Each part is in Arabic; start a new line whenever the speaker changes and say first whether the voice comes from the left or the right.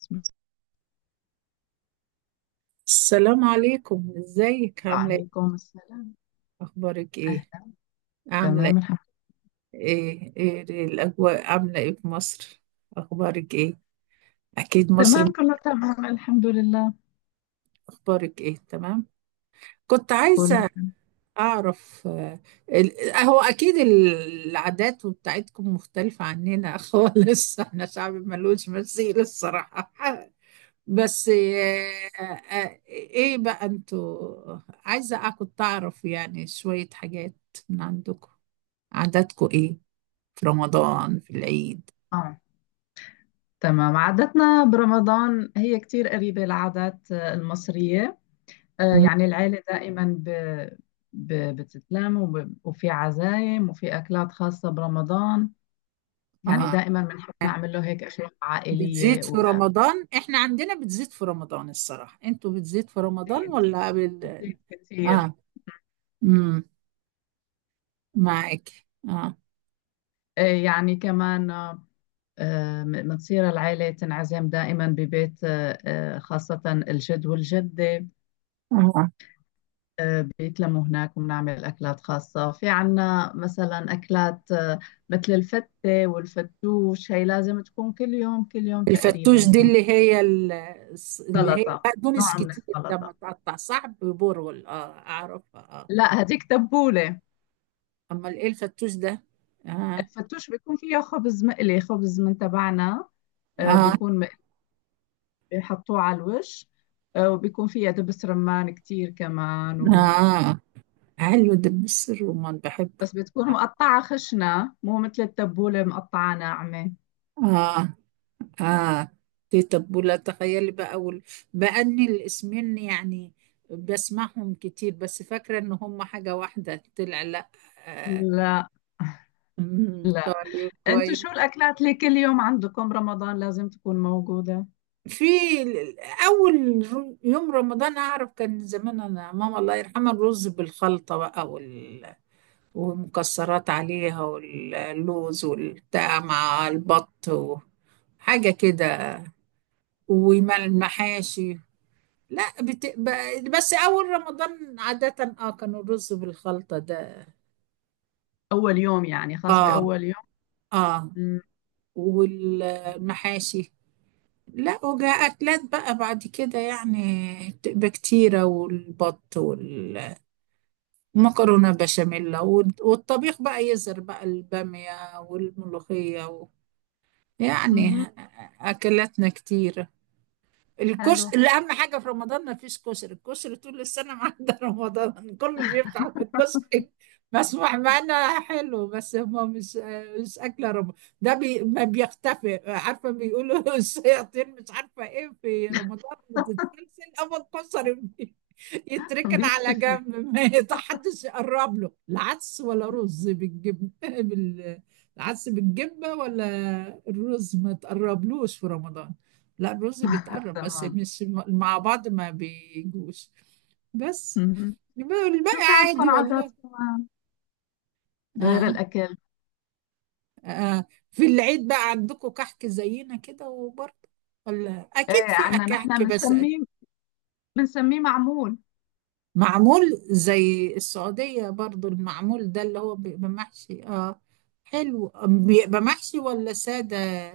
left: اسم-
right: السلام عليكم، ازيك؟ عاملة ايه؟
left: وعليكم السلام.
right: اخبارك ايه؟
left: أهلا.
right: عاملة
left: تمام الحمد
right: ايه؟ الاجواء عاملة ايه في مصر؟ اخبارك ايه؟ اكيد مصر.
left: تمام، كله تمام. الحمد لله،
right: اخبارك ايه؟ تمام. كنت
left: كله
right: عايزة
left: تمام.
right: اعرف هو اكيد العادات بتاعتكم مختلفة عننا خالص. احنا شعب ملوش مثيل الصراحة. بس ايه بقى انتوا؟ عايزة كنت اعرف يعني شوية حاجات من عندكم. عاداتكم ايه في رمضان، في العيد؟
left: آه، تمام. عاداتنا برمضان هي كتير قريبة العادات المصرية.
right: مم.
left: يعني العيلة دائما بتتلم، وفي عزايم وفي أكلات خاصة برمضان. يعني
right: اه،
left: دائما بنحب نعمل له هيك أشياء
right: بتزيد
left: عائلية
right: في
left: وده.
right: رمضان. احنا عندنا بتزيد في رمضان الصراحة، انتوا بتزيد في رمضان
left: بتزيد،
right: ولا
left: بتزيد كتير.
right: اه. امم معاك اه.
left: يعني كمان، بتصير العائلة تنعزم دائما ببيت خاصة الجد والجدة.
right: اه
left: بيتلموا هناك، وبنعمل أكلات خاصة. في عنا مثلا أكلات مثل الفتة والفتوش، هي لازم تكون كل يوم كل يوم تقريبا
right: الفتوش دي
left: برمضان.
right: اللي هي اللي هي
left: سلطة،
right: بقدونس
left: نوع من
right: كتير لما
left: السلطة.
right: تقطع، صح؟ ببرغل، اه اعرفها اه.
left: لا، هديك تبولة.
right: امال ايه الفتوش ده؟ اه
left: الفتوش بيكون فيه خبز مقلي، خبز من تبعنا
right: اه
left: بيكون مقلي، بيحطوه على الوش. وبيكون فيها دبس رمان كتير كمان.
right: اه. حلو ده، بالسر رمان بحبه.
left: بس بتكون مقطعة خشنة، مو مثل التبولة مقطعة ناعمة.
right: اه، آه، دي تبولة، تخيلي بقى. بأني الاسمين يعني بسمعهم كتير، بس فاكرة إن هم حاجة واحدة، طلع لا. آه.
left: لا،
right: مم،
left: لا.
right: طيب،
left: انتو
right: كويس.
left: شو الأكلات اللي كل يوم عندكم رمضان لازم تكون موجودة؟
right: في أول يوم رمضان أعرف كان زمان أنا، ماما الله يرحمها، الرز بالخلطة بقى ومكسرات عليها واللوز والبتاع، مع البط وحاجة كده، والمحاشي. لا بس أول رمضان عادة اه كان الرز بالخلطة ده.
left: أول يوم، يعني خاص
right: اه
left: بأول يوم.
right: اه،
left: مم.
right: والمحاشي. لا، وجاء أكلات بقى بعد كده يعني، تبقى كتيرة: والبط، والمكرونة بشاميل، والطبيخ بقى يزر بقى، البامية والملوخية و...
left: مهم.
right: يعني أكلاتنا كتيرة.
left: حلو.
right: الكشري اللي اهم حاجه في رمضان، ما فيش كشري. الكشري طول السنه ما عدا رمضان، كله بيفتح على الكشري مسموح. معانا حلو، بس هم مش مش اكله رمضان ده. بي ما بيختفي، عارفه؟ بيقولوا الشياطين مش عارفه ايه في رمضان بتتسلسل، اما الكشري يتركن على
left: بيختفي.
right: جنب، ما حدش يقرب له، لا عدس ولا رز بالجبن العدس بالجبه، ولا الرز ما تقربلوش في رمضان. لا الرز بيتقرب، بس
left: تمام.
right: مش مع بعض، ما بيجوش بس.
left: مهم.
right: يبقى
left: شو
right: الباقي
left: في
right: عادي
left: عندكم عادات
right: والله.
left: كمان غير
right: آه،
left: الأكل؟
right: آه، في العيد بقى عندكم كحك زينا كده وبرضه؟ ولا
left: ايه،
right: اكيد في
left: عنا نحن
right: كحك بس؟
left: بنسميه، بنسميه معمول.
right: معمول؟ زي السعودية برضه، المعمول ده اللي هو بيبقى محشي، اه؟ حلو. بيبقى محشي ولا سادة؟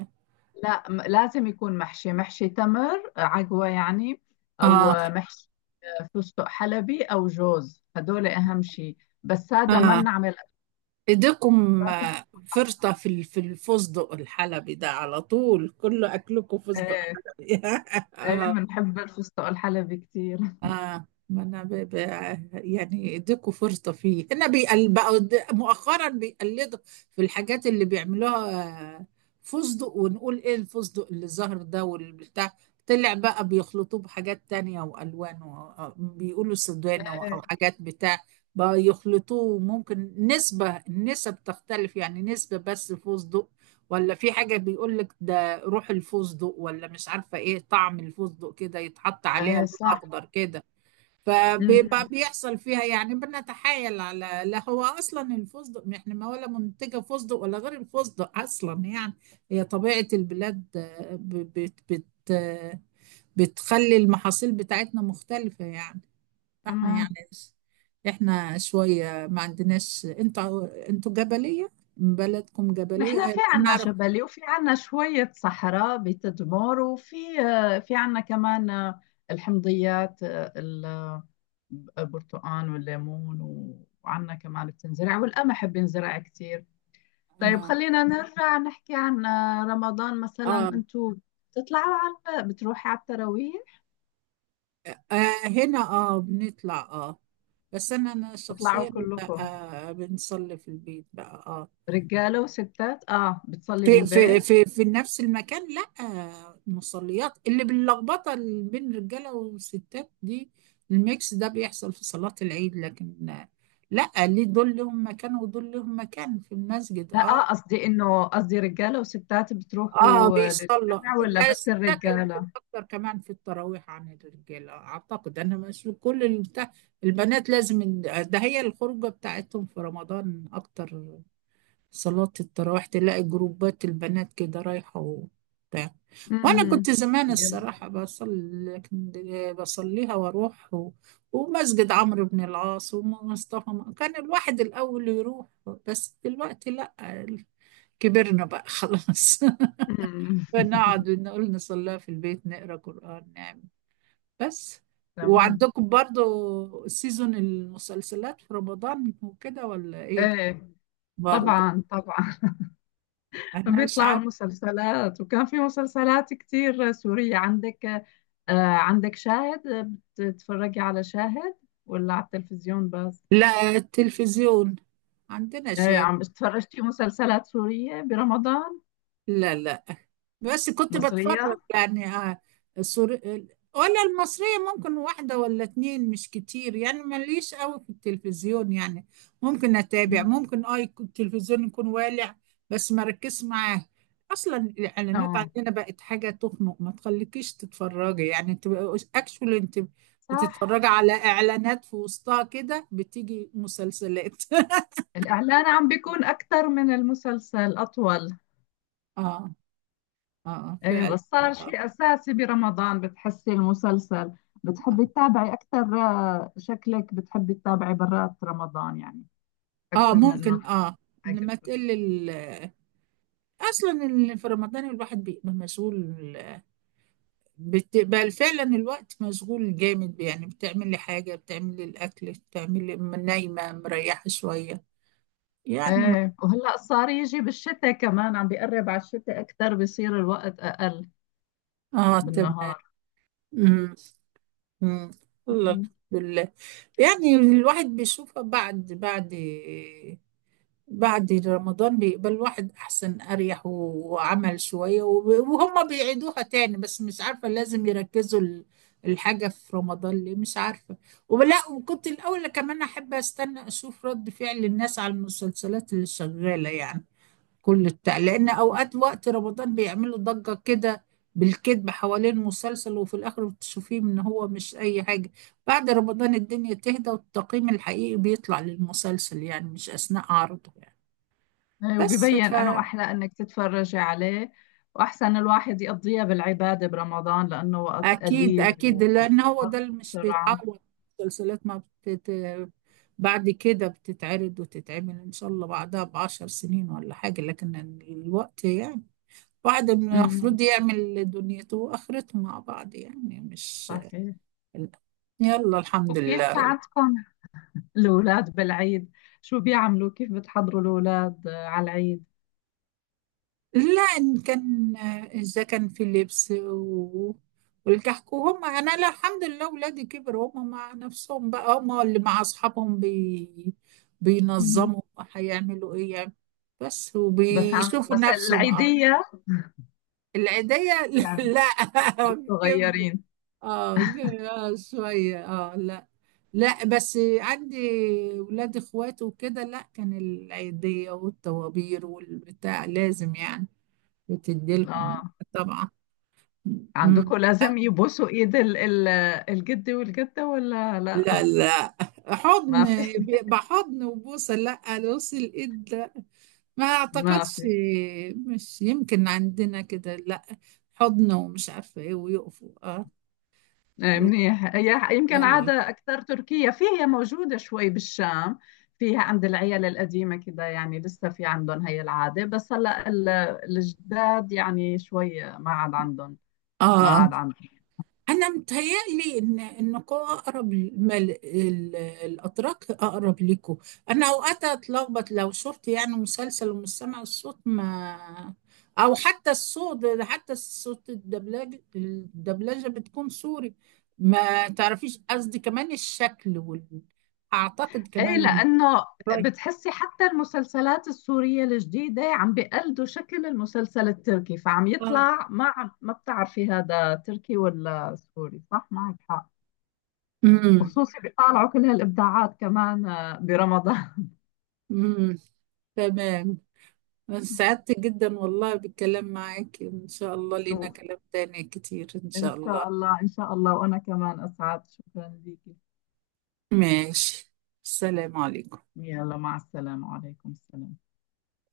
left: لا، لازم يكون محشي، محشي تمر عجوة يعني، أو
right: اه
left: محشي فستق حلبي او جوز، هدول اهم شيء، بس هذا ما
right: اه.
left: بنعمل.
right: ايديكم
left: لازم يكون-
right: فرطة في الفستق الحلبي ده، على طول كله اكلكم فستق
left: ايه.
right: حلبي
left: ايه، بنحب الفستق الحلبي كثير.
right: آه ما أنا يعني اديكوا فرصة فيه، أنا بقوا مؤخرا بيقلدوا في الحاجات اللي بيعملوها. آه، فستق، ونقول إيه الفستق اللي ظهر ده والبتاع؟ طلع بقى بيخلطوه بحاجات تانية وألوان و... بيقولوا سدوانة أو
left: ايه،
right: حاجات بتاع بقى، يخلطوه ممكن نسبة، النسب تختلف يعني، نسبة بس فستق، ولا في حاجة. بيقول لك ده روح الفستق، ولا مش عارفة ايه، طعم الفستق كده، يتحط عليها
left: ايه
right: لون
left: صح.
right: اخضر كده.
left: أمم.
right: فبيبقى بيحصل فيها يعني بنتحايل على، لا هو اصلا الفستق ما احنا ما ولا منتجه فستق، ولا غير الفستق اصلا يعني. هي طبيعه البلاد بت آه، بتخلي المحاصيل بتاعتنا مختلفه يعني. فاحنا يعني
left: تمام.
right: احنا شويه ما عندناش، انتوا جبليه، بلدكم
left: نحن
right: جبليه،
left: في
right: أيوة،
left: عنا
right: نعرف.
left: جبلي وفي عنا شوية صحراء بتدمر، وفي عنا كمان الحمضيات، البرتقال والليمون، وعنا كمان بتنزرع، والقمح بينزرع كتير. طيب
right: اه،
left: خلينا نرجع نحكي عن رمضان. مثلا
right: آه.
left: انتوا بتطلعوا على بتروحوا على التراويح؟
right: آه، هنا اه بنطلع اه، بس انا
left: بتطلعوا
right: شخصيا لا.
left: كلكم
right: آه، بنصلي في البيت بقى اه.
left: رجاله وستات، اه بتصلي بالبيت؟
right: في نفس المكان؟ لا، آه، مصليات اللي باللخبطه اللي بين الرجاله والستات دي، الميكس ده، بيحصل في صلاة العيد، لكن آه لا، ليه؟ دول لهم مكان ودول لهم مكان في المسجد
left: لا
right: اه.
left: اه، قصدي رجاله وستات
right: اه
left: بتروحوا
right: بيصلى.
left: للجامع ولا
right: ده
left: بس
right: الستات يمكن
left: الرجاله؟
right: اكتر كمان في التراويح عن الرجاله، اعتقد انا، مش كل البتاع. البنات لازم ده هي الخروجه بتاعتهم في رمضان، اكتر. صلاه التراويح تلاقي جروبات البنات كده رايحه وبتاع. وانا
left: امم
right: كنت زمان
left: جميل.
right: الصراحه بصلي، لكن بصليها واروح و... ومسجد عمرو بن العاص ومصطفى، كان الواحد الاول يروح. بس دلوقتي لا، كبرنا بقى خلاص
left: امم
right: بنقعد نقول نصليها في البيت، نقرا قرآن، نعمل. بس
left: تمام.
right: وعندكم برضو سيزون المسلسلات في رمضان وكده، ولا ايه؟
left: ايه،
right: برضو.
left: طبعا طبعا.
right: انا مش
left: بيطلعوا
right: عارف.
left: مسلسلات، وكان في مسلسلات كتير سورية. عندك عندك شاهد؟ بتتفرجي على شاهد ولا على التلفزيون بس؟
right: لا، التلفزيون عندنا شيء.
left: عم تفرجتي مسلسلات سورية برمضان؟
right: لا لا، بس كنت
left: مصرية.
right: بتفرج يعني، السور... ولا المصرية، ممكن واحدة ولا اتنين، مش كتير يعني. ماليش قوي في التلفزيون يعني، ممكن أتابع،
left: مم.
right: ممكن اه يكون التلفزيون يكون والع، بس ما ركز معاه. أصلا الإعلانات
left: اه
right: عندنا بقت حاجة تخنق، ما تخليكيش تتفرجي يعني. انت أكشولي انت
left: صح.
right: بتتفرجي على إعلانات، في وسطها كده بتيجي مسلسلات
left: الإعلان عم بيكون أكثر من المسلسل، أطول.
right: اه اه
left: إيه،
right: فعلا.
left: بس صار
right: اه،
left: شيء أساسي برمضان، بتحسي المسلسل بتحبي تتابعي أكثر، شكلك بتحبي تتابعي برات رمضان يعني أكثر من إنه
right: ممكن اه،
left: حاجة.
right: لما تقل. اصلا اللي في رمضان الواحد بيبقى مسؤول، بتبقى فعلا الوقت مشغول جامد يعني، بتعمل لي حاجه، بتعمل لي الاكل، بتعمل لي نايمه مريحه شويه يعني.
left: ايه، وهلا صار يجي بالشتاء كمان، عم بيقرب على الشتاء، اكثر بيصير الوقت اقل
right: اه تمام.
left: بالنهار.
right: أمم، أمم. الله،
left: مهم.
right: الحمد لله. يعني الواحد بيشوفها بعد بعد، بعد رمضان بيقبل واحد أحسن، أريح، وعمل شوية، وهم بيعيدوها تاني، بس مش عارفة لازم يركزوا الحاجة في رمضان ليه، مش عارفة. ولا وكنت الأول كمان أحب أستنى أشوف رد فعل الناس على المسلسلات اللي شغالة يعني، لأن أوقات وقت رمضان بيعملوا ضجة كده بالكذب حوالين مسلسل، وفي الآخر بتشوفيه إن هو مش أي حاجة. بعد رمضان الدنيا تهدى، والتقييم الحقيقي بيطلع للمسلسل يعني، مش أثناء عرضه يعني.
left: ايه،
right: بس
left: وبيبين انه احلى انك تتفرجي عليه، واحسن الواحد يقضيها بالعبادة برمضان لانه وقت
right: فأكيد
left: قليل
right: أكيد، لأن هو
left: ومر
right: ده اللي مش
left: بسرعة.
right: بيتعوض. المسلسلات ما بتت... بعد كده بتتعرض وتتعمل إن شاء الله بعدها بعشر سنين ولا حاجة، لكن الوقت يعني، واحد
left: امم
right: المفروض يعمل دنيته وآخرته مع بعض يعني، مش.
left: صحيح.
right: يلا الحمد
left: وكيف
right: لله.
left: عندكم الاولاد بالعيد؟ شو بيعملوا، كيف بتحضروا الاولاد على العيد؟
right: لا إن كان، إذا كان في اللبس و... والكحك وهم، أنا لا الحمد لله ولادي كبروا، هم مع نفسهم بقى، هم اللي مع أصحابهم
left: مهم.
right: بينظموا هيعملوا إيه يعني. بس
left: بس عن
right: وبيشوفوا
left: بس
right: نفسهم اه.
left: العيدية
right: العيدية
left: يعني.
right: لا كبروا.
left: صغيرين.
right: اه شوية اه لا. لا بس عندي ولاد اخوات وكده، لا كان العيدية والطوابير والبتاع لازم يعني، بتديلهم.
left: اه،
right: طبعا. مم.
left: عندكم لازم يبوسوا ايد الجد والجدة ولا لا؟
right: لا لا، حضن.
left: ما في.
right: بيبقى حضن وبوسه، لا بوس الايد لا، ما
left: ما
right: اعتقدش.
left: في.
right: مش يمكن عندنا كده، لا، حضن ومش عارفه ايه ويقفوا اه.
left: إيه،
right: الله،
left: منيح. هي يمكن
right: يلا
left: عادة أكثر تركية، فيها موجودة شوي بالشام، فيها عند العيال القديمة كده، يعني لسه في عندهم هي العادة، بس هلا الجداد يعني شوي ما عاد عندهم، ما
right: اه.
left: عاد عندهم.
right: انا متهيألي ان انكم اقرب ما الاتراك اقرب لكم. انا اوقات اتلخبط لو شفت يعني مسلسل ومش سامع الصوت، ما، او حتى الصوت، حتى الصوت، الدبلجه، الدبلجه بتكون سوري، ما تعرفيش قصدي، كمان الشكل اعتقد
left: ايه،
right: كمان.
left: لانه
right: رايك؟
left: بتحسي حتى المسلسلات السورية الجديدة عم بيقلدوا شكل المسلسل التركي، فعم
right: اه.
left: يطلع، ما عم ما بتعرفي هذا تركي ولا سوري. صح معك حق.
right: امم،
left: خصوصي بيطلعوا كل هالابداعات كمان برمضان.
right: امم. تمام. سعدت جدا والله بالكلام معاك، ان شاء الله لينا كلام تاني كتير ان
left: ان
right: شاء الله.
left: شاء الله، ان شاء الله. وانا كمان اسعد، شكرا ليكي.
right: ماشي، السلام عليكم.
left: يلا مع السلامة، وعليكم السلام.